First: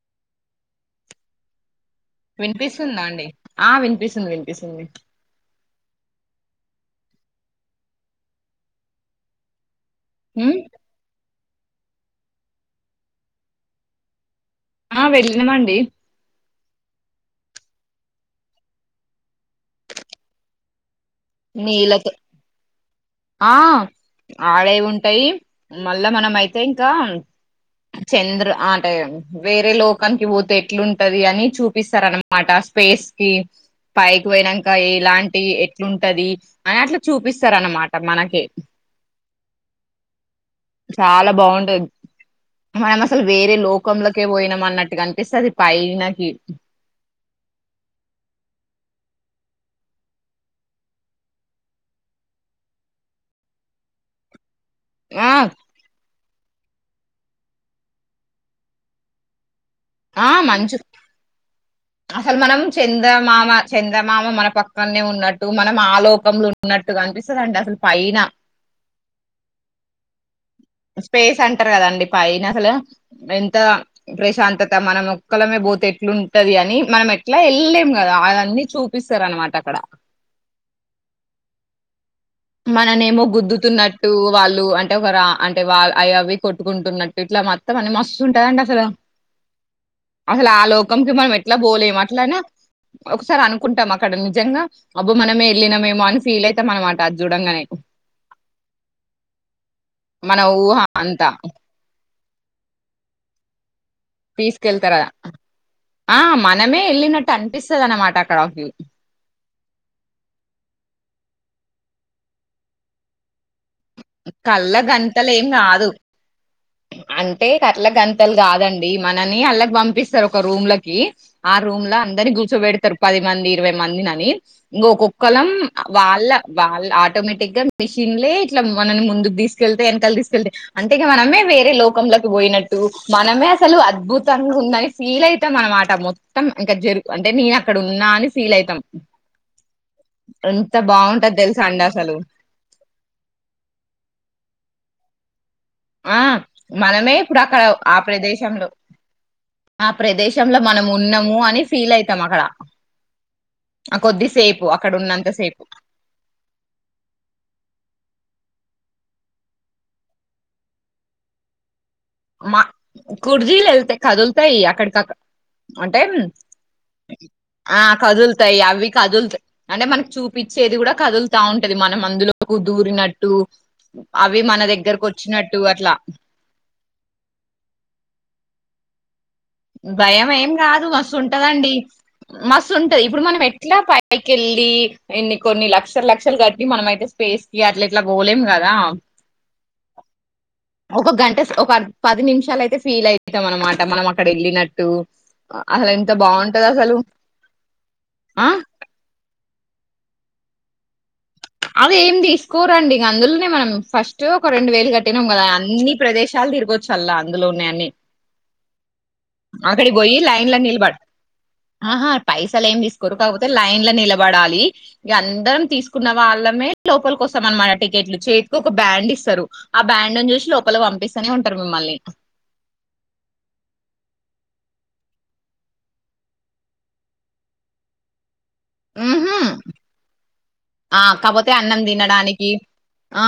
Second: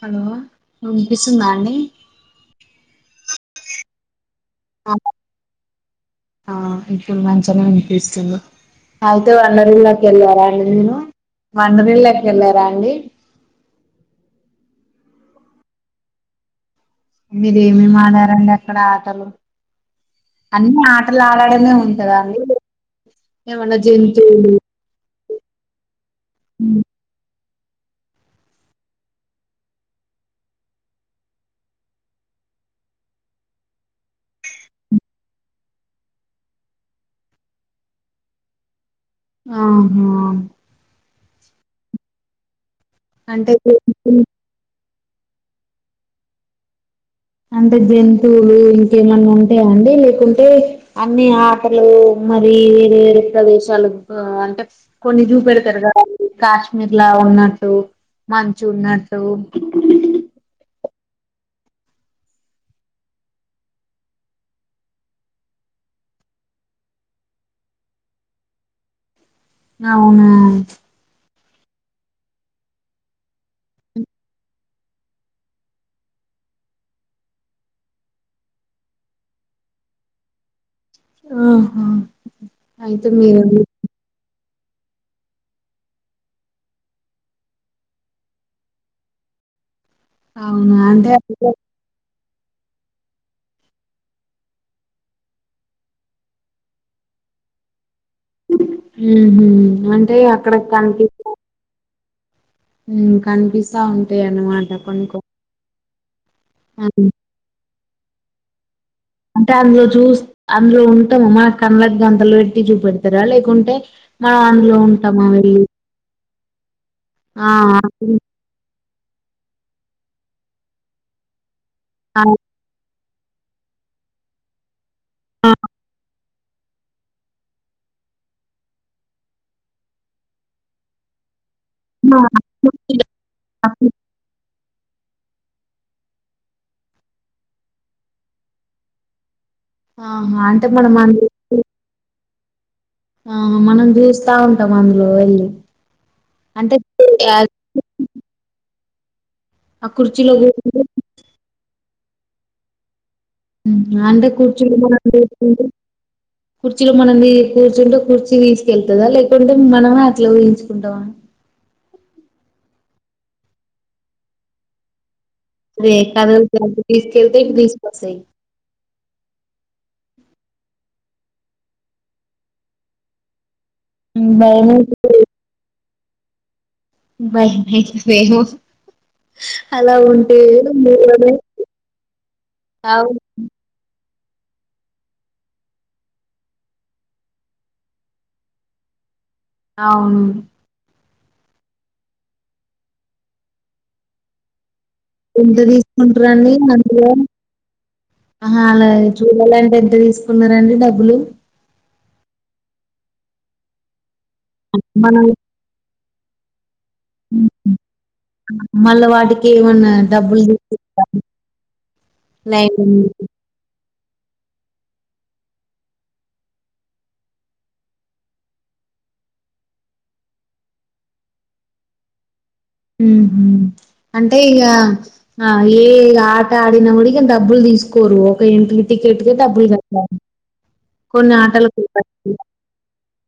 Hello వినిపిస్తుందా అండి వినిపిస్తుందా అండి ఆ వినిపిస్తుంది వినిపిస్తుంది ఆ ఇప్పుడు మంచినే వినిపిస్తుంది అయితే వండరి వెళ్ళారా ఉమ్ అండి మీరు వండరిళ్ళకి వెళ్ళారా అండి ఆ వెళ్ళినమండి మీరు ఏమేమి ఆడారండి అక్కడ ఆటలు అన్నిఆ అండ్ల ఆడడనే నీళ్ళతో ఉంటదా అండి ఏమన్నా ఆ జంతువులు ఆడేఉంటాయి మళ్ళా మనం అయితే ఇంకా చంద్రు ఆంటే వేరే లోకానికి పోతే ఎట్లుంటది అని చూపిస్తారనమాట స్పేస్ కి పైకి పోయినాక ఎలాంటి ఎట్లుంటది అని అట్లా చూపిస్తారు అన్నమాట ట మనకి ఆహా చాలా బాగుంటది మన అసలు వేరే అంటే లోకంలోకే పోయినాం అన్నట్టు కనిపిస్తది పైనకి అంటే జంతువులు ఇంకేమన్నా ఉంటాయా అండి లేకుంటే అన్ని ఆటలు మరి వేరు వేరు ప్రదేశాలు అంటే కొన్ని ఆ చూపెడతారు కదా అండి కాశ్మీర్ లా ఉన్నట్టు మంచు ఉన్నట్టు ఆ మంచు అసలు మనం చంద్రమామ చంద్రమామ మన పక్కనే ఉన్నట్టు మనం ఆలోకంలో ఉన్నట్టుగనిపిస్తందండి అసలు పైనా అవునా స్పేస్ అంటర్ కదండి పైనసలు ఎంత ప్రశాంతత మనమొక్కలమే పోతే ఎట్లుంటది అని అని మనం ఎట్లా వెళ్ళలేం కదా అవన్ని చూపిస్తారనమాట అక్కడ ఆహ మననేమో గుద్దుతున్నట్ టు వాళ్ళు అంటే ఒక రా అంటే వా అవి అవి కొట్టుకుంటున్నట్టు ఇట్లా మొత్తం అని మస్తుంటదండి అసలు అసలు ఆ అవునా అంటే లోకంకి మనం ఎట్లా బోలేం అట్లనా ఒకసారి అనుకుంటాం అక్కడ నిజంగా అబ్బో మనమే ఎల్లినమేమో అని ఫీల్ అయితం అనమా ట అద్ చూడంగానే మ్మ్ హ్మ్మ్ అంటే మన అక్కడ ఊహ కనిపిస్త అంతా కనిపిస్తా ఉంటాయి అన్నమాట తీసుకెళ్తారు కొన్ని కదా, కొ ఆ మనమే ఎళ్ళినట్టు అనిపిస్తదనమాట అక్కడకి అంటే అందులో చూస్ అందులో ఉంటాముమ్మా కళ్ళకి గంతలు పెట్టి చూపెడతారా లేకుంటే మనం కళ్ళ అందులో ఉంటామా గంతలు ఏం వెళ్ళి కాదు అంటే ఆ కట్ల గంతలు కాదండి మనని అళ్ళకి పంపిస్తారు ఒక రూమ్లకి ఆ రూమ్లో అందరిని కూర్చోబెడతారు పది మంది ఇరవై మంది అని ఇంకా ఒక్కొక్కలం వాళ్ళ వాళ్ళ ఆటోమెటిగ్ మిషిన్లే ఇట్ల మనల్ని ముందుకు తీస్త తీసుకెళ్తే వెనకలి తీకెళ్తే అంటే మనమే వేరే లోకంలోకి పోయినట్టు మనమే అసలు అద్భుతంగా ఉందని ఫీల్ అయితాం అన్నమాట మొత్తం ఇంకా జరు అంటే నేను అక్కడున్న అని ఫీల్ అయితాం ఆహా అంటే ఎంత మనం అందు బాగుంటది తెలుసా తండాసలు ఆ మనం చూస్తా ఉంటాము అందులో వెళ్లి ఆ మనమే ఇప్పుడు అక్కడ ఆ ప్రదేశంలో ఆ కుర్చీలో ప్రదేశంలో కూర్చుంటే మనం ఉన్నామ్ము అని ఫీల్ అయితాం అక్కడ ఉమ్, ఆ అంటే కొద్దిసేపు కుర్చీలో అక్కడ మనం ఉన్నంతసేపు కూర్చుంటే కుర్చీలో మనమే కూర్చుంటే కూర్చీ తీసుకెళ్తాదా లేకుంటే మనమే అట్లా ఊహించుకుంటామా మా కుర్చీలు వెళ్తాయి కదులుతాయి అక్కడికక్కడ అదే అంటే కథలు అటు తీసుకెళ్తే ఇటు ఆ తీసుకొస్తాయి కదులుతాయి అవి కదులుతాయి అంటే మనకు చూపించేది కూడా కదులుతా ఉంటది మనం అందులోకి దూరినట్టు అవి మన దగ్గరకు భయమైతది వచ్చినట్లు అట్లా బయయ వెయహు భయం ఏం కాదు మస్తు మూవీ ఉంటాదండి మస్తు ఉంటది అవును ఇప్పుడు మనం ఎట్లా పై పైకెళ్ళి ఇన్ని కొన్ని లక్షల లక్షలు కట్టి మనమైతే స్పేస్కి అట్లా ఇట్లా పోలేం కదా చ్ అవును ఒక గంటస్ ఒక పది నిమిషాలు అయితే ఫీల్ అయితాం అన్నమాట మనం అక్కడ వెళ్లిన టూ ఎంత తీసుకుంటాడంటరి అందులో ఆ అలా చూడాలండి ఎంత తీసుకున్నారండి డబ్బులు అదే ఏం తీసుకోరండి ఇంకా అందులోనే మనం ఫస్ట్ ఒక రెండు వేలు కట్టినం మనం కదా అన్ని ప్రదేశాలు తిరుగో చల్ల అందులోనే అన్ని మళ్ళ వాటికి ఏమన్నా అక్కడికి పోయి డబ్బులు లైన్లో నిలబడు తీసుకుంటారా? ఆహా పైసలేం లైవ్ తీసుకోరు మ్యూజిక్. కాకపోతే లైన్లో నిలబడాలి ఇక అందరం తీసుకున్నాం వాళ్ళమే లోపలికి వస్తామన్నమాట టికెట్లు చేతికి ఒక బ్యాండ్ ఇస్తారు ఆ బ్యాండ్ని చూసి లోపలికి పంపిస్తూనే ఉంటారు మిమ్మల్ని ఉహు అంటే ఇంకా ఆ ఏ ఆట ఆడిన కూడా డబ్బులు తీసు కోరు ఒక ఎంట్రీ టికెట్కే హుహు. డబ్బులు కట్టా ఆ కాకపోతే అన్నం తినడానికి ఆ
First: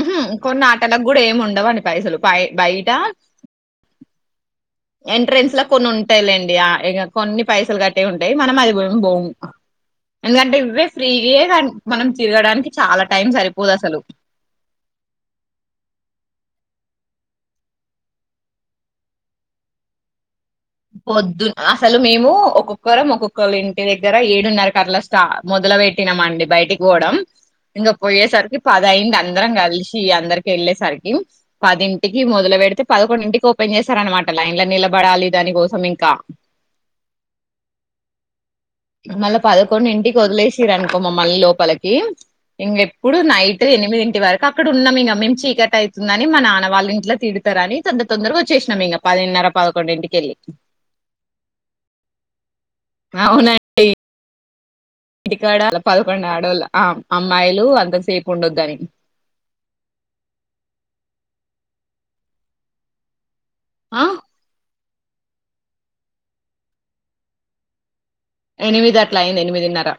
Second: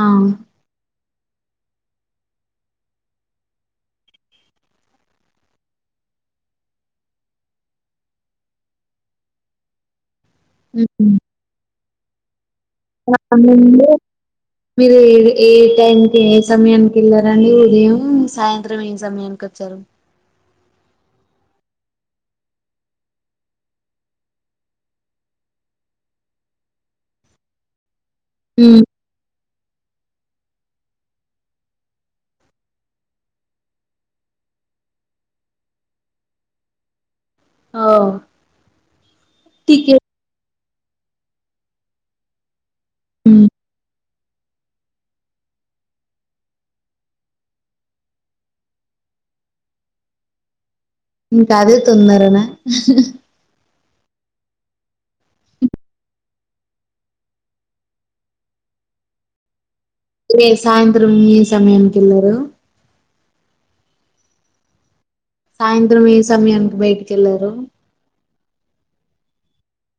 ఆ! ఉహ్ కొన్ని ఆటలకు కూడా ఏమి ఉండవండి పైసలు బాయ్ బయట ఎంట్రెన్స్లో కొన్ని ఉంటాయిలేండి ఆ ఇ కొన్ని పైసలు కట్టే ఉంటాయి మనం అది బోగు ఎందుకంటే ఇవే హుహు. ఫ్రీ మనం తిరగడానికి చాలా టైం సరిపోదు అంతకుముందు అసలు మీరు ఏ ఏ టైంకి ఏ సమయానికి వెళ్ళారండి ఉదయం సాయంత్రం ఏ సమయం వెనుకకు జరుగు పొద్దున్న అసలు మేము ఒక్కొక్కరం ఒక్కొక్కరు ఇంటి దగ్గర ఏడున్నారు కల్లా స్టా మొదలు పెట్టామండి బయటికి పోవడం ఇంకా పోయేసరికి హ్మ్. పదయింది అ అందరం కలిసి అందరికి వెళ్ళేసరికి పదింటికి మొదలు పెడితే పదకోండింటికి ఓపెన్ చేసారన్నమాట లైన్లో నిలబడాలి దానికోసం ఇంకా ఆ వు మళ్ల పదకొడింటికి ఒదిలేసరి అనుకో మమ్మల్ని లోపలకి ఇంగేప్పుడు హ్మ్. నైట్ ఎనిమిదింటి వరకు క అక్కడున్నం ఇగ మేము చీకటయితుందని మా నాన్న వాళ్ళ ఇంట్లో తిడతరని తొందర తొందర వోచ్చేశినమ్ ఇగ పదిన్నర పదకొండింటికెళ్ళి ఇంకా అదే తొందరన అవునన్ ఇక్కడ పదకొండు ఆడోళ్ళ ఆ అమ్మాయిలు అంత సేపు ఉండొద్దు అని మీరు సాయంత్రం ఈ సమయానికెళ్లారా ఆ సాయంత్రం ఏ సమయానికి బయటకెళ్లారు. ఎనిమిది అట్లఅయ్యింది ఎనిమిదిన్నర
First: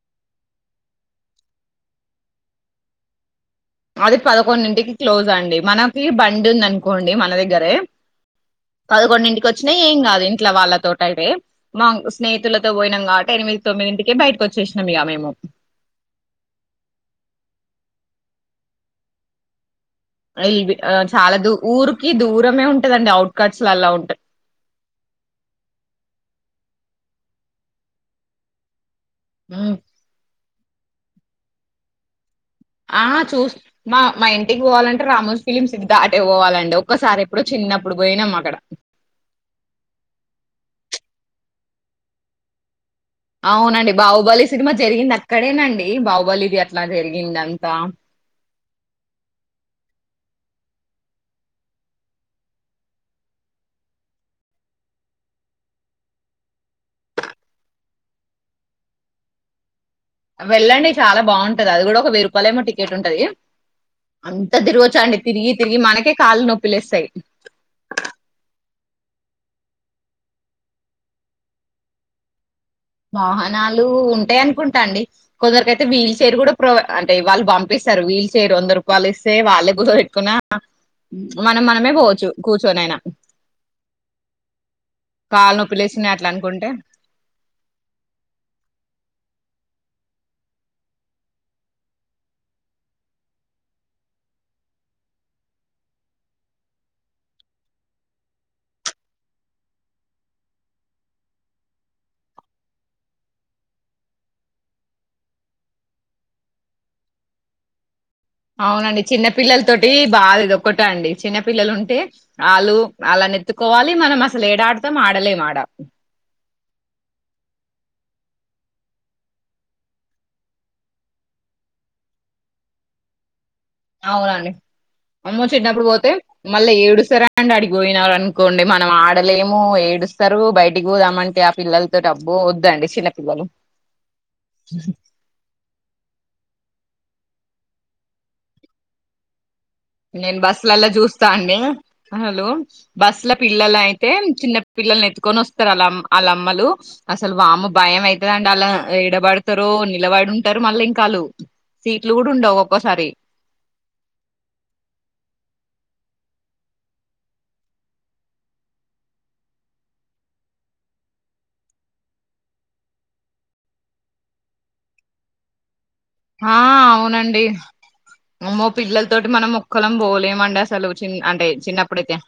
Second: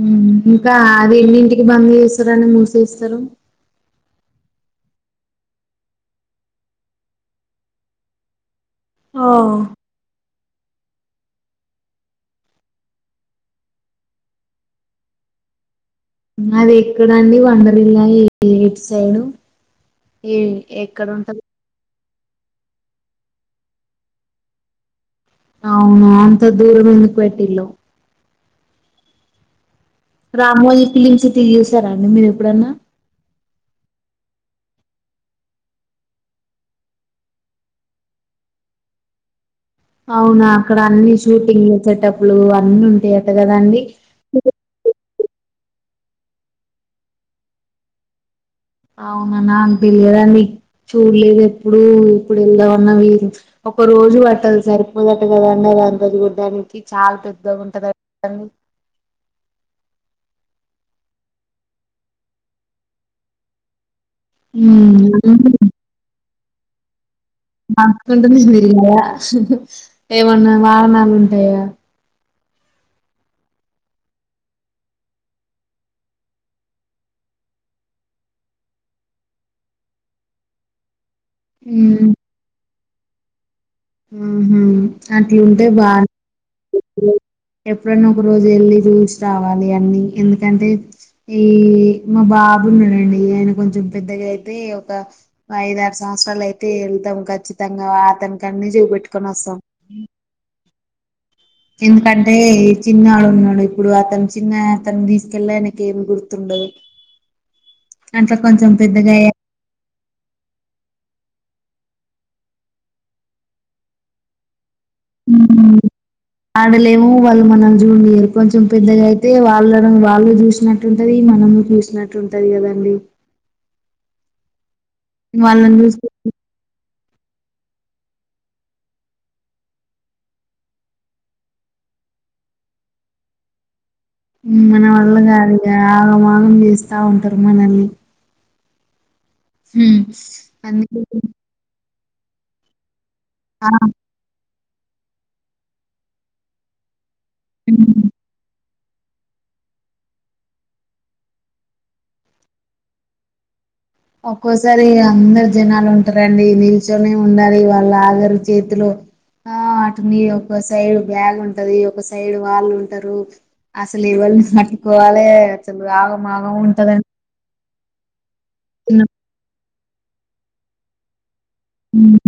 ఉ ఇంకా అది ఎన్నింటికి బంద్ చేస్తారూ అని మూసేస్తరు. అది పదకొండింటికి క్లోజ్ అండి మనకి బండి ఉంది అనుకోండి మన దగ్గరే ఓ పదకొండింటికి ఒచ్చినా ఏం గాదు ఇంట్లో వాళ్లతోటి అయితే మాంక్ స్నేహితులతో బోయినం కావట్టి ఎనిమిది తొమ్మిదింటికే బయటకు ఒచ్చేశినం ఇగ మేము అది ఎక్కడండి వండరి ఇల్లా ఏ ఎటు సైడ్ ఇవి చాలా దూ ఊరికి దూరమే ఉంటందండి అవుట్ కట్స్ లలా ఉంట అవున అంత దూరం ఎందుకు పెట్టిళ్ళు ఉ రామోజీ ఫిలిం సిటీ చూసారాండి మీరు ఎప్పుడన్నా ఆ చూస్ మా మా ఇంటికి పోవాలంటే రామోజ్ ఫిలిమ్ సిటీ దాటే పోవాలండి ఒక్కసారి ఎప్పుడో చిన్నప్పుడు బోయినాము అక్కడ అవునా అక్కడ అన్ని షూటింగులు చెటప్లు అన్ని ఉంటాయి అక్ అవునండి బాహుబలి సినిమా జరిగింది అక్కడేనండి బాహుబలిది అట్లా జరిగింది అంతా అవునన్నా తెలియదండి చూడలేదు ఎప్పుడు ఇప్పుడు వెళ్దామన్న వీలులేదు ఒక రోజు పట్టదు సరిపోదంట కదండి అదంతా చూడడానికి చాల్ పెద్దగుంటదట కదండి. వెళ్ళండి చాలా భావుంటది అది కూడా ఒక వెయ్యి రూపాయలు ఏమో టికెట్ ఉంటాది. అంత తిరిగొచ్చా అండి తిరిగి తిరిగి మనకే కాళ్ళు నొప్పులేస్తాయి. మాచ్ కుంటుంది మిలిగినయా ఏమన్నా వాహనాలు ఉంటయా వాహనాలు ఉంటయి అనుకుంటా అండి. కొందరికైతే వీల్ చైర్ గూడ ప్రొై అంటే వాళ్ళు బంపిస్తారు వీల్ చైర్ వంద రూపాయలు ఇస్తే వాళ్ళే కూసోబేట్టుకున్న అ మనం మనమే ఉమ్ బోవచ్చు కూర్చో నైన ఆహ కాళ్ళు అట్లుంటే బాగా [inaudible] నొప్పిలేస్తున్నాయి అట్లా అనుకుంటే. ఎప్పుడన్నా ఒక రోజు ఎళ్ళి జూసి రావాలి అన్ని ఎందుకంటే ఈ మా బాబున్నడండి ఆయన కొంచెం పెద్దగా అయితే ఒక ఐద ఆరు సంవత్సరాలు అయితే ఎళ్తాం. ఖచ్చితంగా అతనికన్ని జూపెట్టుకొని ఒస్తాం. ఎందుకంటే చిన్నాడు ఉన్నడు ఇప్పుడు అతను చిన్న అతను తీసుకెళ్లా ఆయనకి ఏమి గుర్తుండదు. అట్లా కొంచెం అవునండి పెద్దగా అయ్యాక చిన్నపిల్లల తోటి బాధ ఇది ఒకటే అండి చిన్నపిల్లలు ఉంటే ఆళ్లు ఆళ్ల నెత్తుకోవాలి మనం అసలు ఏడా ఆడుతాం ఆడలేం ఆడ ఆడలేము వాళ్లు మనల్ని జూడనీయరు కొంచెం పెద్దగా అయితే వాళ్లను వాళ్లు చూసినట్లు ఉంటది మనము చూస్ నట్టుఉంటది కదండి. అవునండి అమ్మో వాళ్ళని చిన్నప్పుడు బోతే చూసి మళ్ళ ఏడుస్తరు అండి అడిగికిపోయినారు అనుకోండి మనం ఆడలేము, ఏడుస్తరు బయటికి పోదామంటే ఆ పిల్లలతో టి అబ్బో వద్దండి చిన్నపిల్లలు. మన వల్ల కాదు ఇగ ఆగం ఆగం చేస్తా ఉంటరు మనల్ని. హ్మ్. నేను బస్సులల్ల అందుకే చూస్తా అండి అసలు బస్ల ఆ పిల్లలు అయితే చిన్న పిల్లల్ని ఎత్తుకొని వస్తరు ఆళ్ల ఆళ్ల అమ్మలు అసలు వామ్మో హ్మ్. భయం అయితదండి అల్లా ఎడబడు తరో అని నిలబడి ఉంటరు మళ్ళీ ఇంకా ఆళ్ళు సీట్లు కూడా ఉండవు ఒక్కొసారి. ఒక్కోసారి అందరు జనాలు ఉంటరండి, నిల్చోనే ఉండాలి, వాళ్ళు ఆగరు చేతిలో. ఆ అటుని ఒక సైడ్ బ్యాగ్ ఉంటది ఒక సైడ్ వాళ్ళు ఉంటరు. అసలు ఎవళ్ని పట్టుకోవాలే అసలు ఆ ఆ అవునండి అమ్మో చిన్న పిల్లల తోటి మనము ఒక్కలం బోలేమండి అసలు చి అంటే చిన్నప్పుడైతే. హ్మ్.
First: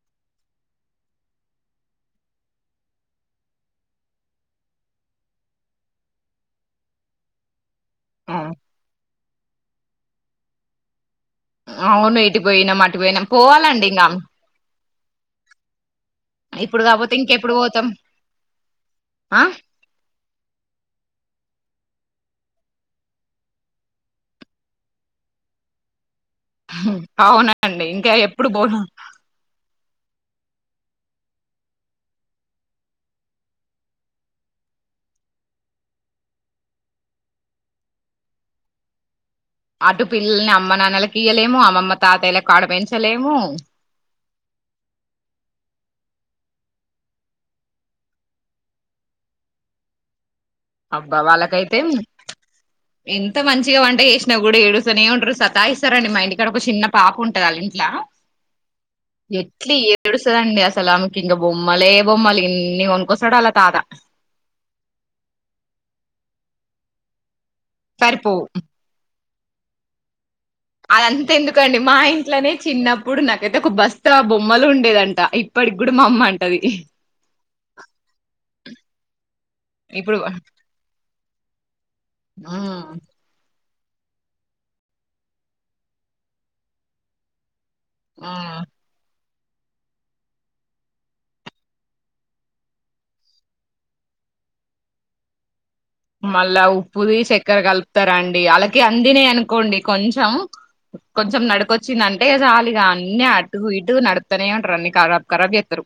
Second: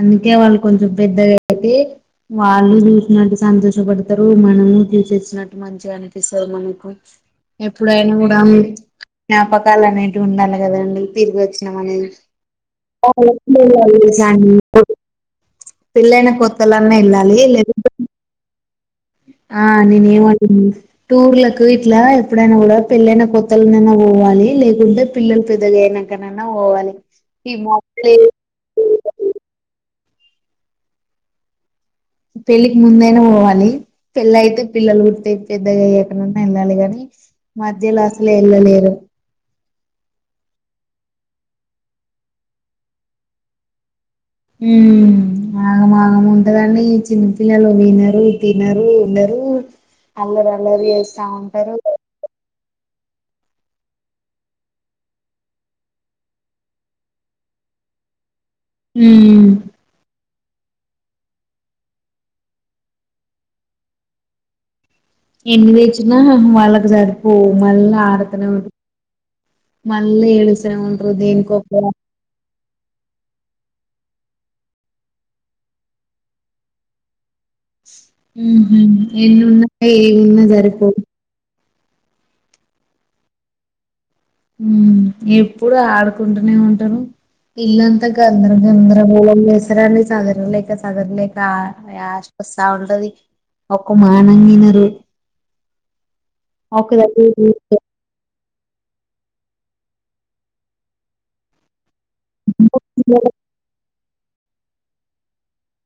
అందుకే వాళ్ళు కొంచెం పెద్దగయితే వాళ్ళు చూసినట్టు సంతోషపడతరు, మనము చూసేసినట్టు మన మంచిగా అనిపిస్తది మనకు. ఎప్పుడైనా కూడా ఆ. జ్ఞాపకాలు అనేటివి ఉండాలె కదండి. తిరిగి వచ్చినం అని అవును ఇటు పోయినాం అటు పోయినాం పోవాలండి ఇంగా [inaudible] పెళ్ళైనా ఇప్పుడు కొత్తలన్నా కాపోతే ఎళ్ళాలి ఇంకెప్పుడు పోతాం లేదంటే ఆ ఆ నేనేం అంటుంది. టూర్లకు ఇట్లా ఎప్పుడైనా కూడా పెళ్ళైైన కొత్తలనైనా పోవాలి లేకుంటే పిల్లలు పెద్దగా అయినం కనన్నా పోవాలి. ఈ మధ్యలో ఇప్పుడు పోదాం. పెళ్ళికి ముందైనా పోవాలి. పెళ్లయితే పిల్లలు పుడితే పెద్దగా అయ్యాకనన్నా ఎళ్ళాలే గాని. మధ్యల అస్సలే ఎళ్ళలేరు. అటు పిల్లల్ని అమ్మనాన్నలకు ఇయ్వలేము, అమ్మమ్మ తాతయ్యలకు ఆడ పెంచలేము. ఉ ఆగమాగం ఉంటదని చిన్నపిల్లలు వినరు, తినరు, ఉండరు. అల్లరి అల్లరి అబ్బా చేస్తా ఉంటరు. వాళ్ళకైతే ఎంత మంచిగా వంట చేశినా కూడా ఏడుస్తనే ఉంటరు, సతాయిస్తరండి మా ఇంటికాడ ఒక చిన్న పాప ఉంటంది ఆళ్ళ ఇంట్ల. హ్ ఎట్లా ఏడుస్తుదండి అసలు ఆమెకి ఇంగ బొమ్మలే బొమ్మలు ఎన్ని కొనుక్కొస్తాడు అల్లా తాత. ఎన్ని తెచ్చినా వాళ్ళకు సరిపోపు మళ్ళ సరిపోవు ఆడతనే మళ్ళ ఏడుస్ అదంతా ఎందుకండి మా ఇం ఇట్లనే చిన్నప్పుడు నాకైతే ఒక బస్త బొమ్మలు ఉండేదంట ఇప్పటికి కూడా మా అమ్మ అంటది. ఎన్ని ఉన్నా ఇప్పుడు ఏమి సరిపోవు. ఆ ఎప్పుడు ఆడుకుంటనే ఉంటరు, ఇల్లం తా గందర గందరగోళం చేస్తా పసరాని సదర లేక సదరలేక యాష్టవస్తా ఉంటది. ఒక్క మానాన ఇనరు. మళ్ళా ఉప్పుది దగ్గర చక్కెర కూర్చో కలుపు తారండి ఆళ్లకి అందినే అనుకోండి కొంచెం కొంచెం నడుకొచ్చ ది అంటే చాలు ఇ అన్ని అటు ఇటు నడుపుతానే ఉంటరు అన్ని కరాబ్ కరాబ్ చేస్తారు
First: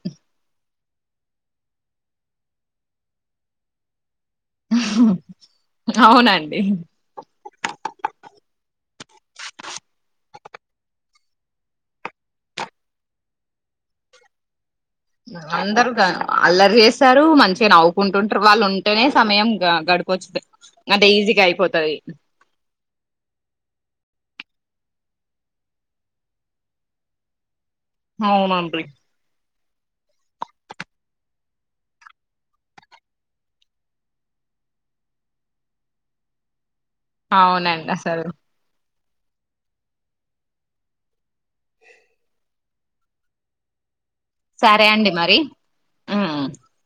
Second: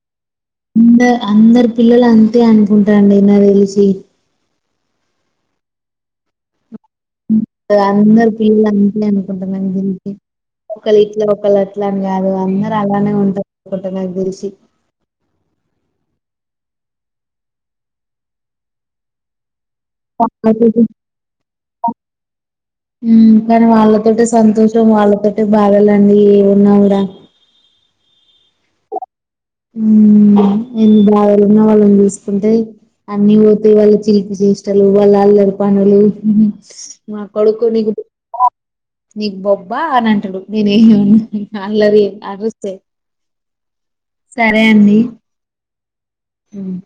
అంద అందరు పిల్లలు అంతే అనుకుంటారండి నాకు తెలిసి అవునండి అందరు పిల్లలు అంతే అనుకుంటున్నాం దీనికి ఒకళ ఇట్ల ఒకళ్ళ అట్లాని కాదు అందరు అలానే ఉంటారు అనుకుంట నాకు తెలిసి అందరు అల్లరి చేస్తారు మంచిగా నవ్వుకుంటుంటారు వాళ్ళు ఉంటేనే సమయం గడుపు వాళ్ళతోటి అంటే ఈజీగా అయిపోతది ఉమ్ కానీ వాళ్ళతోటే సంతోషం వాళ్ళతోటే బాధలండి ఏ ఉన్నావు కూడా అవునండి ఊమ్ ఎన్ని బాదలున్నా వాళ్ళని చూసుకుంటే అన్ని పోతాయ్ వాళ్ళ చిలిపిచేష్టలు వాళ్ళ అల్లరి పనులు మా కొడుకు అవునండి నీకు అసలు నీకు బొబ్బా అని అంటాడు నేనేమి అల్లరి అరుస్తే సరే అండి ఉమ్. ఊమ్